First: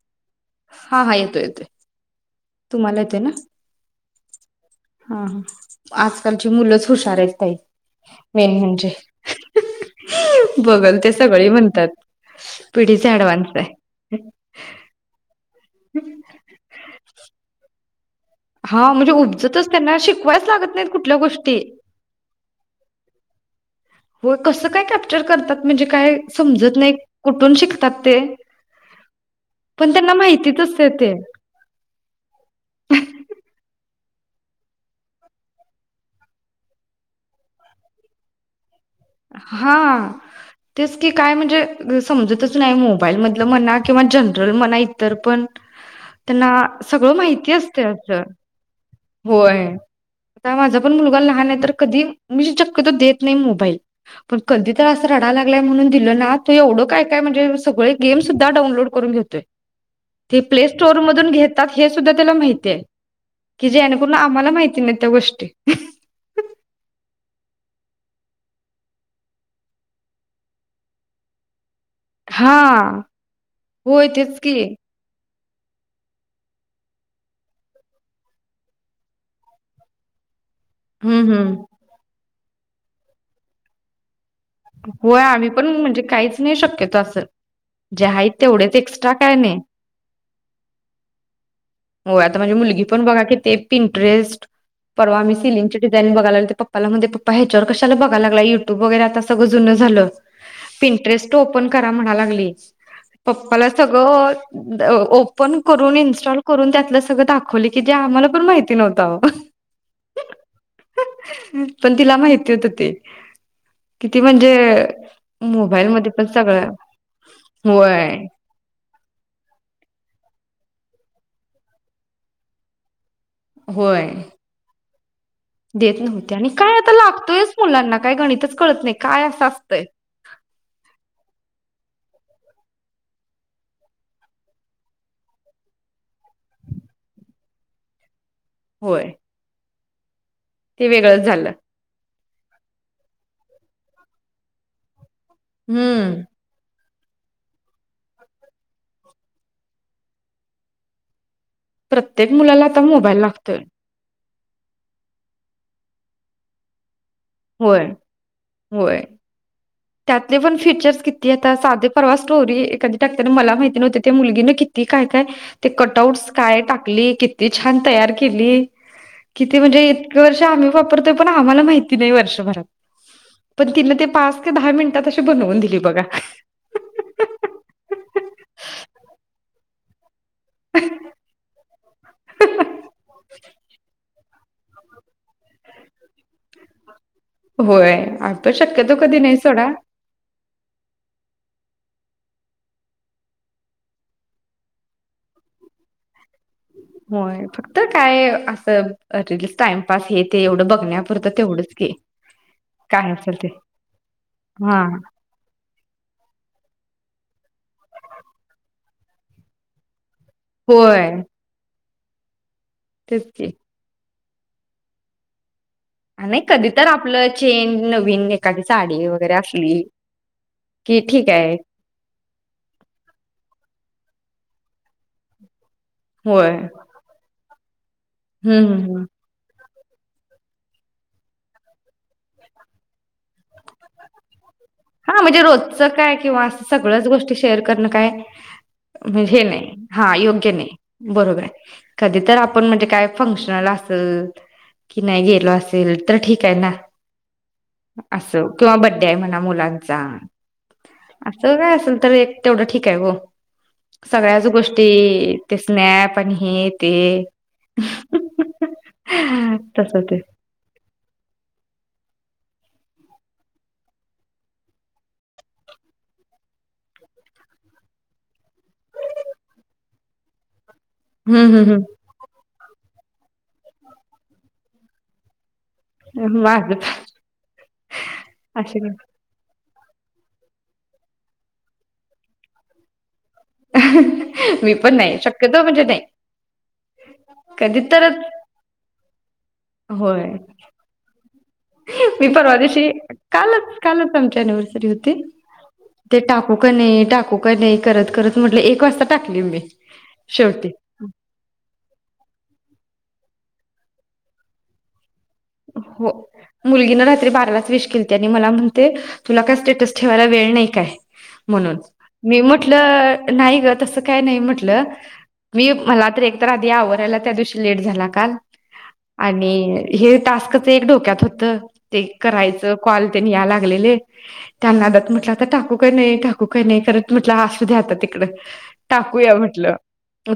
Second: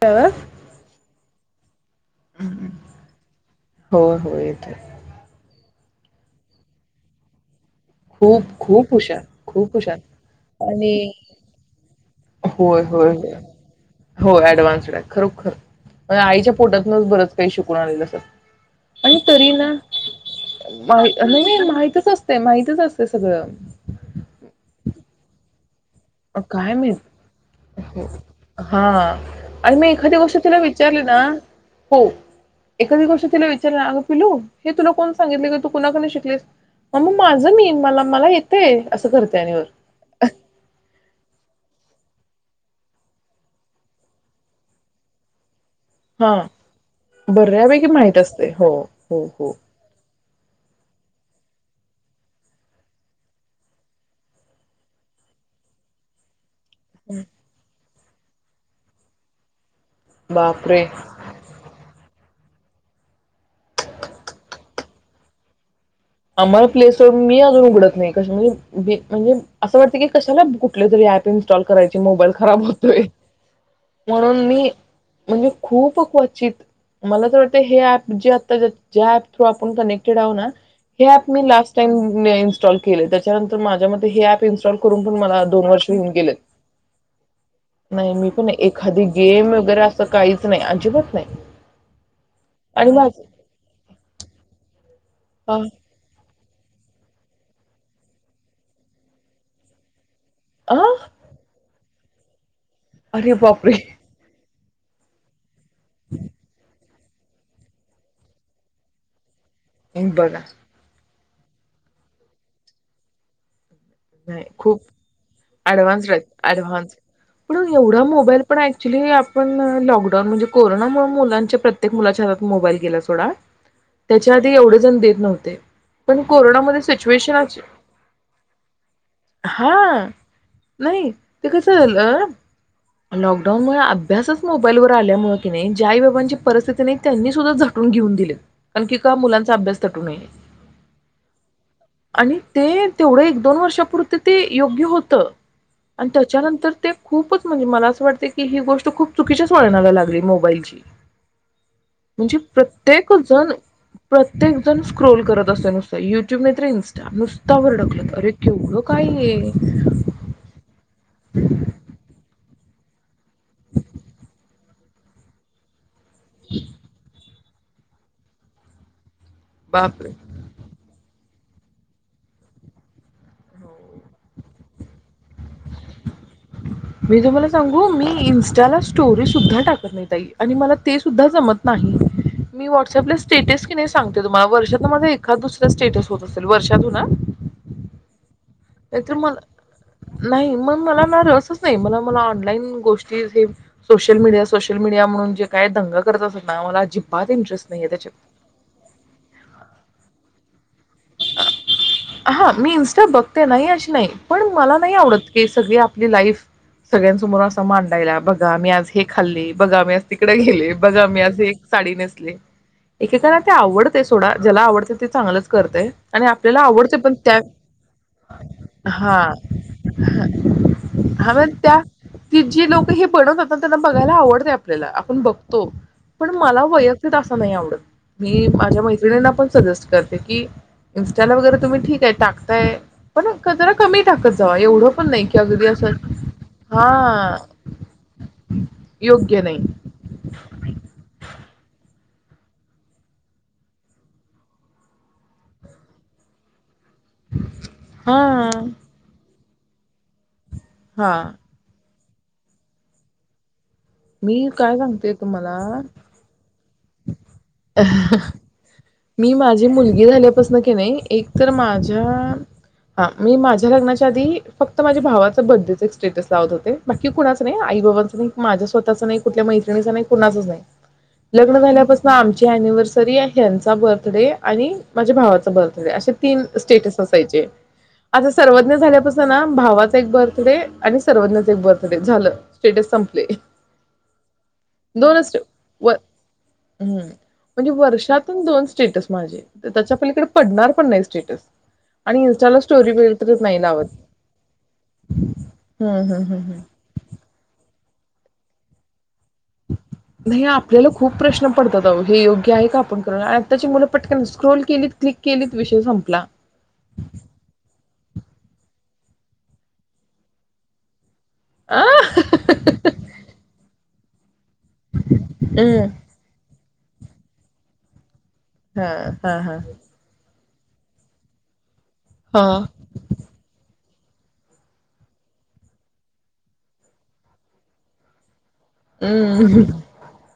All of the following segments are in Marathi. ह [unintelligible] हा हा येतोय येतोय. तुम्हाला येत ना होय, होय येतोय. हा हा. आजकालची मुलंच हुशार आईत ताई. खूप मेन म्हणजे खूप हुशार खूप हुशार आणि बघल ते सगळे म्हणतात होय होय पिढीचे होय ऍडव्हान्स आहे हो ऍडवान्सड आहे खरोखर. म आईच्या पोटातूनच बरंच काही शिकू नाही ना सर हा म्हणजे आणि तरी उपजतच ना त्यांना शिकवायच लागत नाहीत माही कुठल्या नही गोष्टी नही माहितच असते माहतीच असते. ते सगळं हो कस काय कॅप्चर करतात. म्हणजे काय काय समजत नाही कुठून माहित शिकतात ते हा आणि मी पण त्यांना एखादी गोष्ट तिला माहितीच असते विचारली ते ना हो एखादी गोष्ट तिला विचारलं ना अग पिलू हे तुला कोण सांगितले का तू कुणाकून शिकलेस मम्मा माझं मी मला मला येतेय. हा तेच की काय म्हणजे समजतच नाही मोबाईल मधलं म्हणा किंवा जनरल म्हणा इतर पण हां, त्यांना सगळं माहिती असते. बऱ्यापैकी माहीत असं असते. हो, हो, हो. होय आता माझा पण मुलगा लहान आहे तर कधी मी शक्यतो देत नाही मोबाईल पण कधी तर असं रडाला लागलाय म्हणून दिल ना तू एवढं काय काय म्हणजे सगळे गेम सुद्धा डाऊलोड करून घेतोय. ते प्ले बापरे! स्टोर मधून घेतात हे सुद्धा त्याला माहि की जेणेकरून आम्हाला माहिती नाही त्या गोष्टी. आम्हाला प्ले स्टोर मी अजून उघडत नाही कशाला बी म्हणजे असं वाटते की कशाला कुठले तरी आप इन्स्टॉल करायची मोबाईल खराब होतोय हा होय तेच म्हणून की मी म्हणजे खूप क्वचित मला तर वाटत हे ऍप जे आता ज्या ऍप थ्रू आपण कनेक्टेड आहो ना हे ॲप हम्म हम्म. लास्ट टाईम मी इन्स्टॉल केले त्याच्यानंतर माझ्या मते हे ऍप इन्स्टॉल करून पण होय मला आम्ही दोन वर्ष म्हणजे होऊन गेल्यात काहीच नाही शक्यतो असं. जे नाय आहेत मी पण तेवढेच एखादी एक्स्ट्रा काय गेम नाही. वगैरे असं काही नाही अजिबत नाही. होय आता माझी मुलगी आणि पण माझं बघा की ते पेट्रिस्ट परवा मी अ, सिलींग चे डिझाईन बघाय ला पप्पाला म्हणते पप्पा ह्याच्यावर कशाला बघाय लागलाय युट्यूब वगैरे आता सगळं जुनं झालं. आ? पिंटरेस्ट ओपन कर. म्हणाय लागली. अरे पप्पाला बापरे! सगळं ओपन करून इनस्टॉल करून त्यातलं सगळं दाखवली की जे आम्हाला पण माहिती नव्हत अहो. हंग बघा. पण तिला माहिती होत ते. किती नाही म्हणजे खूप ऍडव्हान्स मोबाईलमध्ये पण सगळं ऍडव्हान्स पण एवढा होय मोबाईल पण ऍक्च्युली आपण लॉकडाऊन लॉकडाऊन म्हणे कोरोनामुळे मुलाच्या प्रत्येक मुलाच्या हातात मोबाईल गेला सोडा. होय त्याच्या आधी एवढे जण देत नव्हते देत पण नव्हते आणि काय कोरोनामध्ये आता सिच्युएशन लागतोयच अशी मुलांना काय गणितच कळत नाही काय असं हा असतंय नाही ते कसं झालं. लॉकडाऊन मुळे अभ्यासच मोबाईलवर आल्यामुळे कि नाही ज्या बाबांची परिस्थिती नाही त्यांनी सुद्धा झटून घेऊन दिलेत. आणखी होय का मुलांचा अभ्यास तटू नये. ते वेगळंच झालं. आणि ते तेवढं एक दोन वर्षापुरत ते योग्य होतं. आणि हम्म, त्याच्यानंतर ते खूपच म्हणजे मला असं वाटत की, ही गोष्ट खूप चुकीच्याच वळणाला लागली मोबाईलची. प्रत्येक म्हणजे मुलाला आता प्रत्येक मोबाईल जण लागतोय. प्रत्येक जण स्क्रोल करत असतोय नुसत युट्यूब नाही तर इनस्ट नुसता वर होय, डकलता. केवढं होय. काय ये. त्यातले पण फीचर्स किती आता साधे परवा स्टोरी एखादी टाकतना मला माहिती नव्हत त्या मुलगीने किती काय काय ते कट आउटस काय टाकली किती छान तयार केली. किती म्हणजे बापरे. इतक वर्ष आम्ही वापरतोय. पण आम्हाला माहिति नाही वर्षभरात पण तिनं ते पा दहा मिनिटात अशी बनवून दिली बघा. मी तुम्हाला सांगू मी इन्स्टाला स्टोरी सुद्धा टाकत नाही. आणि मला ते सुद्धा जमत नाही. मी व्हॉट्सअपला स्टेटस कि नाही सांगते त मा वर्षात मध्ये का दुसरा स्टेटस होत असेल वर्षातून हा. होय, आपण शक्यतो नाही तर कधी मला सोडा. नाही मग मला ना रसच नाही मला. मला ऑनलाईन गोष्टी सोशल मीडिया सोशल मीडिया म्हणून जे काय दंगा करत अस. होय फक्त काय अस रील्स टाइमपास हे ते एवढं बघण्यात हा मी इन्स्टा असेल बघते ते. नाही अशी नाही पण हा मला नाही आवडत. सगळी आपली लाईफ सगळ्यांसमोर असा मांडायला बघा मी आज हे खाल्ले बघा मी आज तिकडे गेले बघा होय मी असे साडी नेसले. तेच एकेकाना की ते आवडतय थोडा जेला आवडत ते चांगलच. आ, आणि नाही आपल्याला कधी तर आवडते पण आपलं त्या चेन नवीन एखादी साडी हा वगैरे असली की ठीक आहे त्या जी लोक हे पडत बघायला आवडतय आपल्याला आपण बघतो. पण होय मला वैयक्तिक असं नाही आवडत. मी हम्म माझ्या हम्म हम्म. मैत्रिणींना पण सजेस्ट करते की इन्स्टाला वगैरे तुम्ही ठीक आहे टाकताय पण जरा कमी टाकत जा हा म्हणजे रोजचं काय किंवा असं सगळंच गोष्टी हा शेअर करणं काय म्हणजे हे नाही हा योग्य नाही बरोबर आहे. कधी तर आपण म्हणजे काय फंक्शनला असल की नाही गेलो असेल तर ठीक आहे ना. हा अस किंवा बड्डे आहे म्हणा. मुला चा हा अस काय अस तर एक तेवढं ठीक आहे ओ सगळ्याच मी काय गोष्टी सांगते ते तुम्हाला स्नॅप आणि हे ते. मी माझी तस मुलगी ते झाल्यापासन की नाही. एक तर माझ्या हा मी माझ्या लग्नाच्या आधी फक्त माझ्या भावाच बड्डेच एक स्टेटस लावत होते बाकी कुणाच नाही आई बाबांच नाही माझ्या स्वतःच नाही कुठल्या मैत्रिणीच नाही कुणाचच नाही. हम्म लग्न हम्म झाल्यापासून आमची एनिवर सरी आहे आज चा बर्थडे आणि माझ्या भावाचा बर असे हम्म तीन माझ स्टेट असायचे आता सर्वज्ञ असे नाही. झाल्यापासन ना. भावाचा एक बर्थडे आणि सर्वज्ञच एक बर्थडे झालं स्टेटस संपले. मी पण नाही दोनच शक्यतो म्हणजे व नाही हम्म म्हणजे कधी तर. वर्षातून दोन स्टेटस माझे. त्याच्या होय, पलीकडे पडणार पण नाही स्टेटस आणि मी परवा इन्स्टाला दिवशी स्टोरी वगैरेच नाही कालच लावत. कालच आमची अनिव्हर्सरी होती, हम्म ते हम्म हम्म टाकू हम्म. का नाही टाकू का नाही करत करत म्हटलं एक वाज नाही आपल्याला खूप प्रश्न पडतात. अहो हे योग्य आहे. का आपण कर त्याची मुलं पटकन स्क्रोल केली. क्लिक केलीत विषय हो संपला. मुलगीने रात्री बारालाच विश केलीती आणि मला म्हण ते तुला काय स्टेटस ठेवायला वेळ नाही काय? म्हणून आ मी म्हटलं नाही ग तस काय नाही म्हटल म्हटलं मी हम्म मला एक तर ते आवरायला त्या दिवशी लेट झाला काल हा हा हा आणि हे टास्कचं एक डोक्यात होतं. ते हा. करायचं कॉल त्यांनी या लागलेले त्या नादात म्हटलं आता टाकू का नाही, टाकू का नाही करत म्हटलं आसू द्या आता तिकडं, टाकूया हम्म म्हटलं,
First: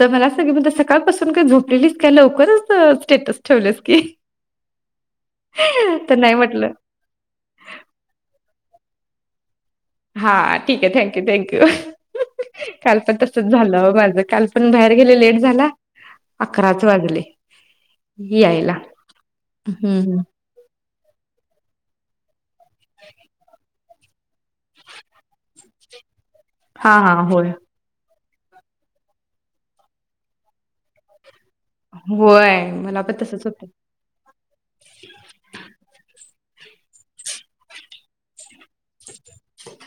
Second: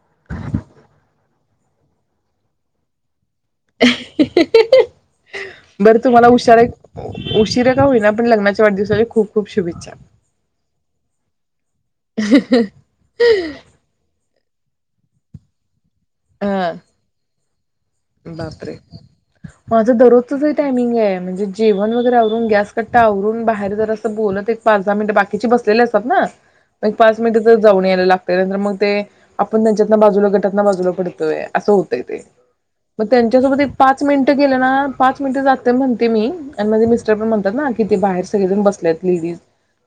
तर मला असं की सकाळपासून पासुन झोपलेलीस काय लवकरच स्टेटस टेवलीयास की, बरं तर तुम्हाला नाही उशरा म्हटलं उशिर का होईना, पण लग्नाच्या वाढदिवसाच्या खुप खुप हा ठीक आहे. थँक्यू थँक्यू काल पण तसच झालं माझ काल पण बाहेर गेले लेट झाला. हा अकराच वाजले. बापरे! यायला माझं हम्म दररोजच हे टायमिंग आहे म्हणजे जेवण वगैरेवरून, गॅस कट्टा आवरून बाहेर जरासं बोलत एक पाच दहा मिनिट बाकीचे बसलेले असतात ना, मग एक हा हा पाच मिनिट होय जाऊन यायला लागत, त्यानंतर मग ते आपण त्यांच्यात ना बाजूला गटातना बाजूला पडतोय असं होतय ते, होय मला मग पण तसच त्यांच्यासोबत होत एक पाच मिनिटं गेलं ना, पाच मिनिटं जाते म्हणते मी आणि माझे मिस्टरपण म्हणतात ना, कि ते बार सगळेजण बस बसलेत म्हणून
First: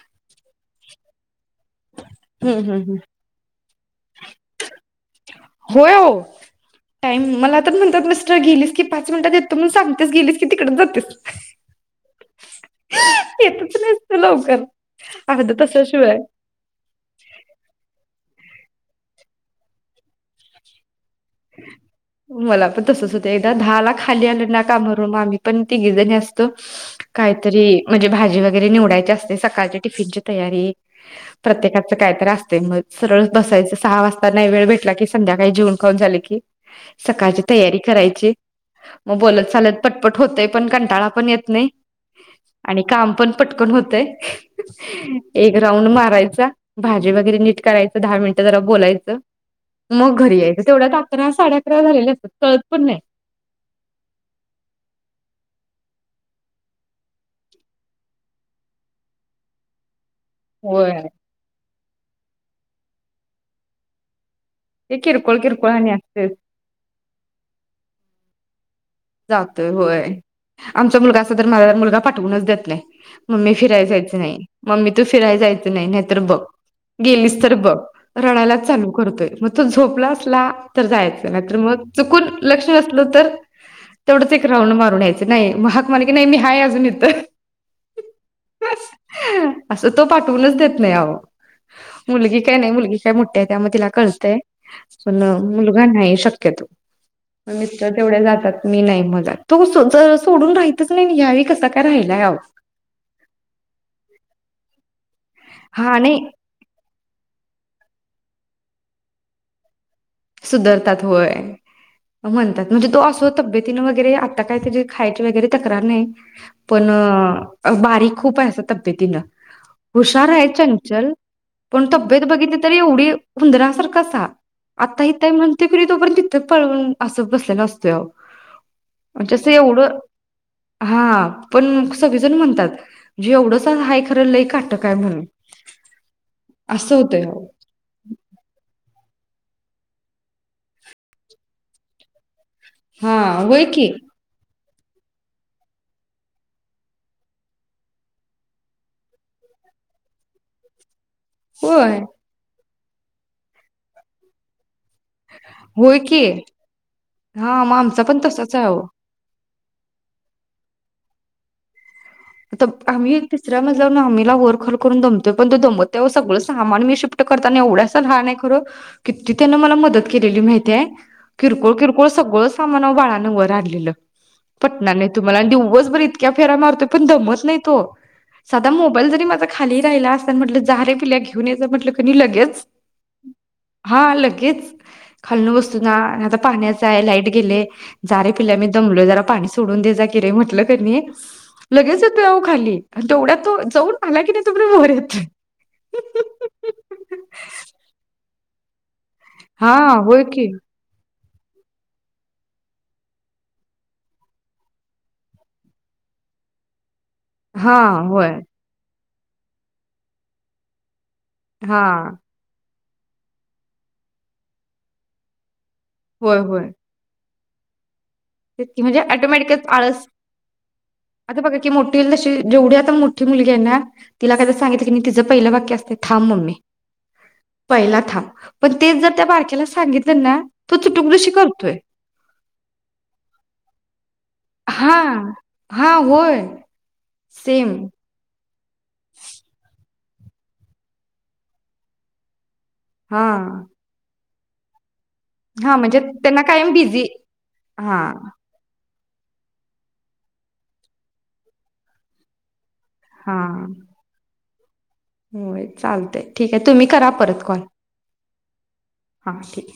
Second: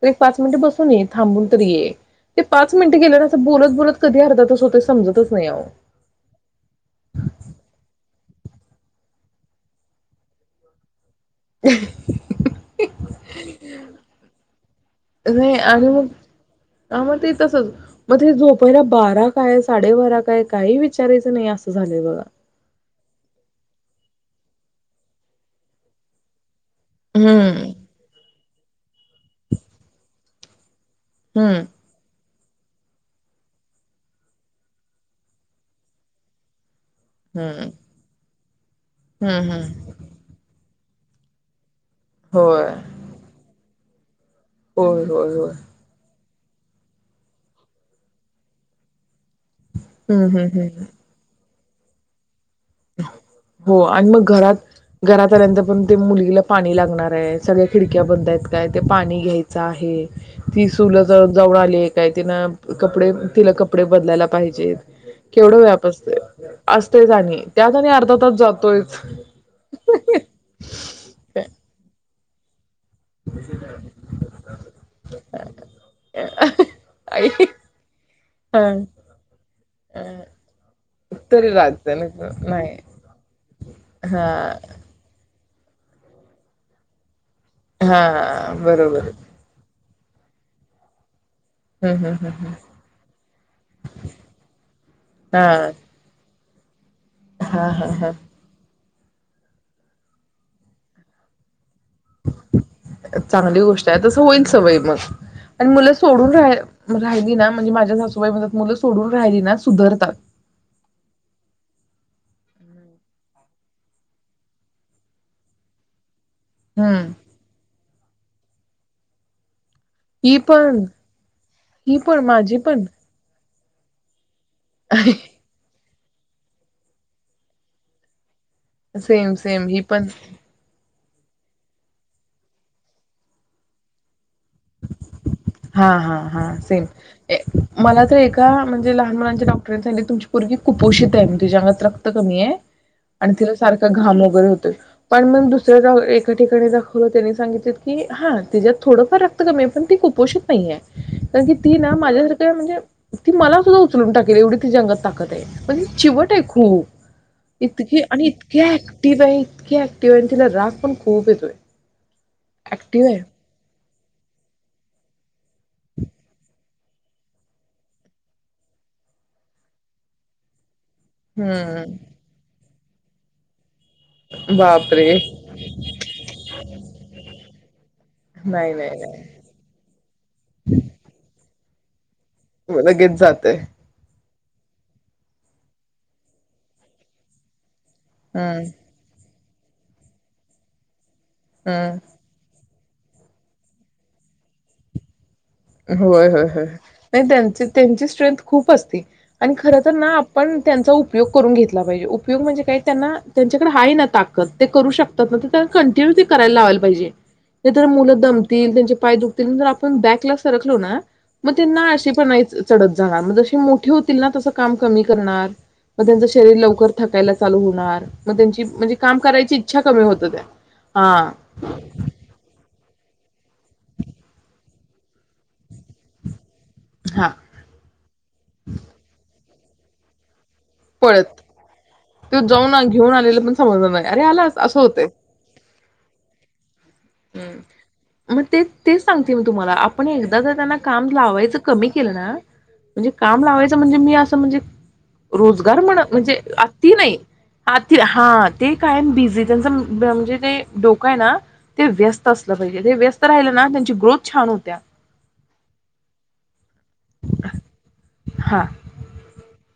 ते पाच मिनिट बसतो. थांबून तरी ये ते हम्म पाच हम् मिनिट गेले ना असं बोलत बोलत कधी अर्धा तास होतंय समजतच नाही अहो हो, टाईम मला म्हणतात मिस्टर गेली की पाच मिनटात येतो म्हणून सांगतेस गेलीस की तिकडे जातेस. येतच नाहीस तू लवकर अर्ध नाही आणि मग तासाशिवाय मग ते तसच मग ते झोप पहिला बारा काय साडे बारा काय काही वि मला पण तसच होतं एकदा दहा ला खाली आलेना. काम आवरुन आम्ही पण तिघीजणी असतो. काहीतरी हम्म म्हणजे भाजी वगैरे वगैरे निवडायचे असते, सकाळच्या टिफिनची तयारी हम्म प्रत्येकाच काय तर असतय मग सरळ बसायचं सहा वाजताना नाही वेळ भेटला की संध्याकाळी जेऊन खाऊन झाले की, की सकाळची हम्म तयारी करायची. मग बोलत हम्म चालत हम्म पटपट होतंय पण [unintelligible] पण येत नाही. होय आणि काम पण पटकन होत. होय [unintelligible] होय होय एक राऊंड मारायचा भाजी वगैरे नीट करायचं दहा मिनिटं जरा बोलायचं. मग हम्म घरी हम्म यायचं हम्म तेवढ्यात साडे अकरा झाले असतात कळत पण नाही. हो आणि मग घरात घरात आल्यांतर पण ते मुलगीला पाणी लागणार आहे, सगळ्या खिडक्या बंद आहेत का, ते पाणी घ्यायच आहे. ती सु होय. ला जाऊन आली काय ति कपडे तिला कपडे बदलायला, पाहिजे ते किरकोळ केवढा किरकोळ व्याप आणि असतोय, असतेच असतोय आणि आणि अर्धा तास जातोय. जातोय होय, आमचा मुलगा असत तर [unintelligible] पाठवूनच देत नाही. मम्मी फिरायला जायचं नाही, मम्मी तू फिरायला जायच नाही, नाहीतर बघ आई गेलीस तर बघ रडायलाच हा चालू करतोय, मग तो झोपला असला तर जायच तरी नाहीतर मग राज्य चुकून लक्ष नाही नसल तर हा तेवढंच एक राऊंड मारून यायचा. नाही, मग हाक मारली की नाही मी हाय अजून इथं. हा बरोबर असं तो पाठवूनच देत नाही आओ हम्म हम्म मुलगी हम्म काय नाही मुलगी काय मोठी आहे त्यामुळे तिला कळतंय पण हा मुलगा नाही क्यतो हा हा मित्र हा तेवढे जातात मी नाही म तो सोडून राहीतच नाही या वेळी कसा काय राहिलाय अहो चांगली गोष्ट आहे तस होईल सवय मग आणि मुलं हा नाही सोडून राहा राहिली ना म्हणजे माझ्या सासूबाई म मुलं सोडून राहिली ना सुधरतात सुधरतात होय म्हणतात म्हणजे तो असं तब्येतीनं वगैरे आता काय त्या खायची वगैरे तक्रार नाही. पण हम्म बारीक खूप आहे तब्येतीनं हुशार ही आहे पण चंचल पण ही तब्येत बघितली माझी पण तेवढी हूनदरा र कसा आता हितय मग प्रीत तोपर्यंत तिथं पळून असा बसलेला असतोय आओ सेम, सेम हि पण हा पण सगळीजण म्हणतात ज एवढंच आहे खरं लई काटक हाय म्हणून. हा, हा, हा सेम असं होतंय अहो. मला तर एका म्हणजे लहान मुलांच्या डॉक्टांनी सांगतले तुमची मुलगी कुपोषित आहे तिच्याअंगात रक्त कमी आहे हा आणि तिला होय की सारखा घाम वगैरे होतय पण मग दुसऱ्या एका ठिकाणी दाखवलं त्यांनी सांगितले की हा तिच्यात थोडं फार कमी पण ती कुपोषित नाहीेया कारण की ती ना होय माझ्यासारखं म्हणजे ती मला सुद्धा उचलून टाकेल एवढी ती अंगात ताकदे पण होय की चिवट ये खूप हा मग इतके आमचा पण ऍक्टिव्ह तसाच इतकीे आहे अहो. ऍक्टिव्ह आहे आणि तिला राग पण खूप येतोय आहे. आ ऍक्टिव्ह आम्ही एक तिसऱ्या मज आम्हीला वर खाली करून दम प तो दमत नाही सगळं सामान मी शिफ्ट करताना एवढा सा लहान आहे खरं किती त्यांन मला मदत केलेली माहिती आहे किरकोळ किरकोळ हम्म सगळंच सामान आओ बाळान वर आणलेलं पटणार नाही बापरे तुम्हाला दिवसभर इतक्या फेरा मारतो दमत नाही तो साध नाही नाही मोबाईल जरी माझा खाली राहिला आसन म्हटलं जा रे पिल्या घेऊन ये जा म्हटल. कणी लगेच नाही लगेच जातय हा लगे च खालन वस्तू ना नाहीतर पाण्याच आहे लाईट गेले. जा रे पिल्या हम्म मी दमलोय जरा पाणी सोडून दे जा किरे म्हटलं कणी हम्म लगेच येतोय आहों खाली. तेवढ्यात तो जाऊन आला की नाही तो पर्यंत वर येतोय. होय होय होय नाही त्यांची-त्यांची स्ट्रेंथ खूप असती. आणि हा खर तर ना होय की आपण त्यांच उप उपयोग करून घेतला पाहिजे, उपयोग म्हणजे काही त्यांना त्यांच्याकडे आहे ना ताकद ते करू शकतात, ना त्यांना कंटिन्यू ते करायला लावायला पाहिजे. नाही हा तर मुलं होय दमतील पाय दुखतील नाही तर आपण बॅकलाच सरकलो ना. मग त्यांना हा आळशी पणा यायचं. चढत जाणार म जशी मोठी होतील ना तस काम कमी करणार. म त्यांचं होय शरीर होय लवकर थकायलाचं. चालू होणार. मग त्यांची तेच की म्हणजे काम करायची ऑटोमॅटिकच इच्छा कमी आळस होत त्या हा आता बघा की मोठी तशी जेवढी आता मोठी मोठी मुलगी आहे ना तिला काय तर सांगितल कणी तिचं पहिलं वाक्य असतय थांब मम्मे हा पहिला थांब. पण तेच जर त्या बारक्याला सा सांगितलं ना तो चुटुकदुशी पळत करतोय तो जाऊन घेऊन आलेल पण समजल नाही, अरे आलास असं हा होतय. हा होय सेम. तेच-तेच सांगते मी तुम्हाला आपण एकदा जर त्यांना काम लावायचं कमी केलं ना, म्हणजे हा काम लावायचं म्हणजे मी अस असं म्हणजे हा रोजगार म्हणत म्हणजे त्यांना कायम आती बिझी नाही हा ते कायम बिजी त्यांच म्हणजे ते डोकं आहे ना, ते व्यस्त असलं. व्यस्त हा राहिलं ना त्यांची ग्रोथ छान होते. त्या होय चालतय ठीक आहे. तुम्ही करा परत कॉल हा हा ठीक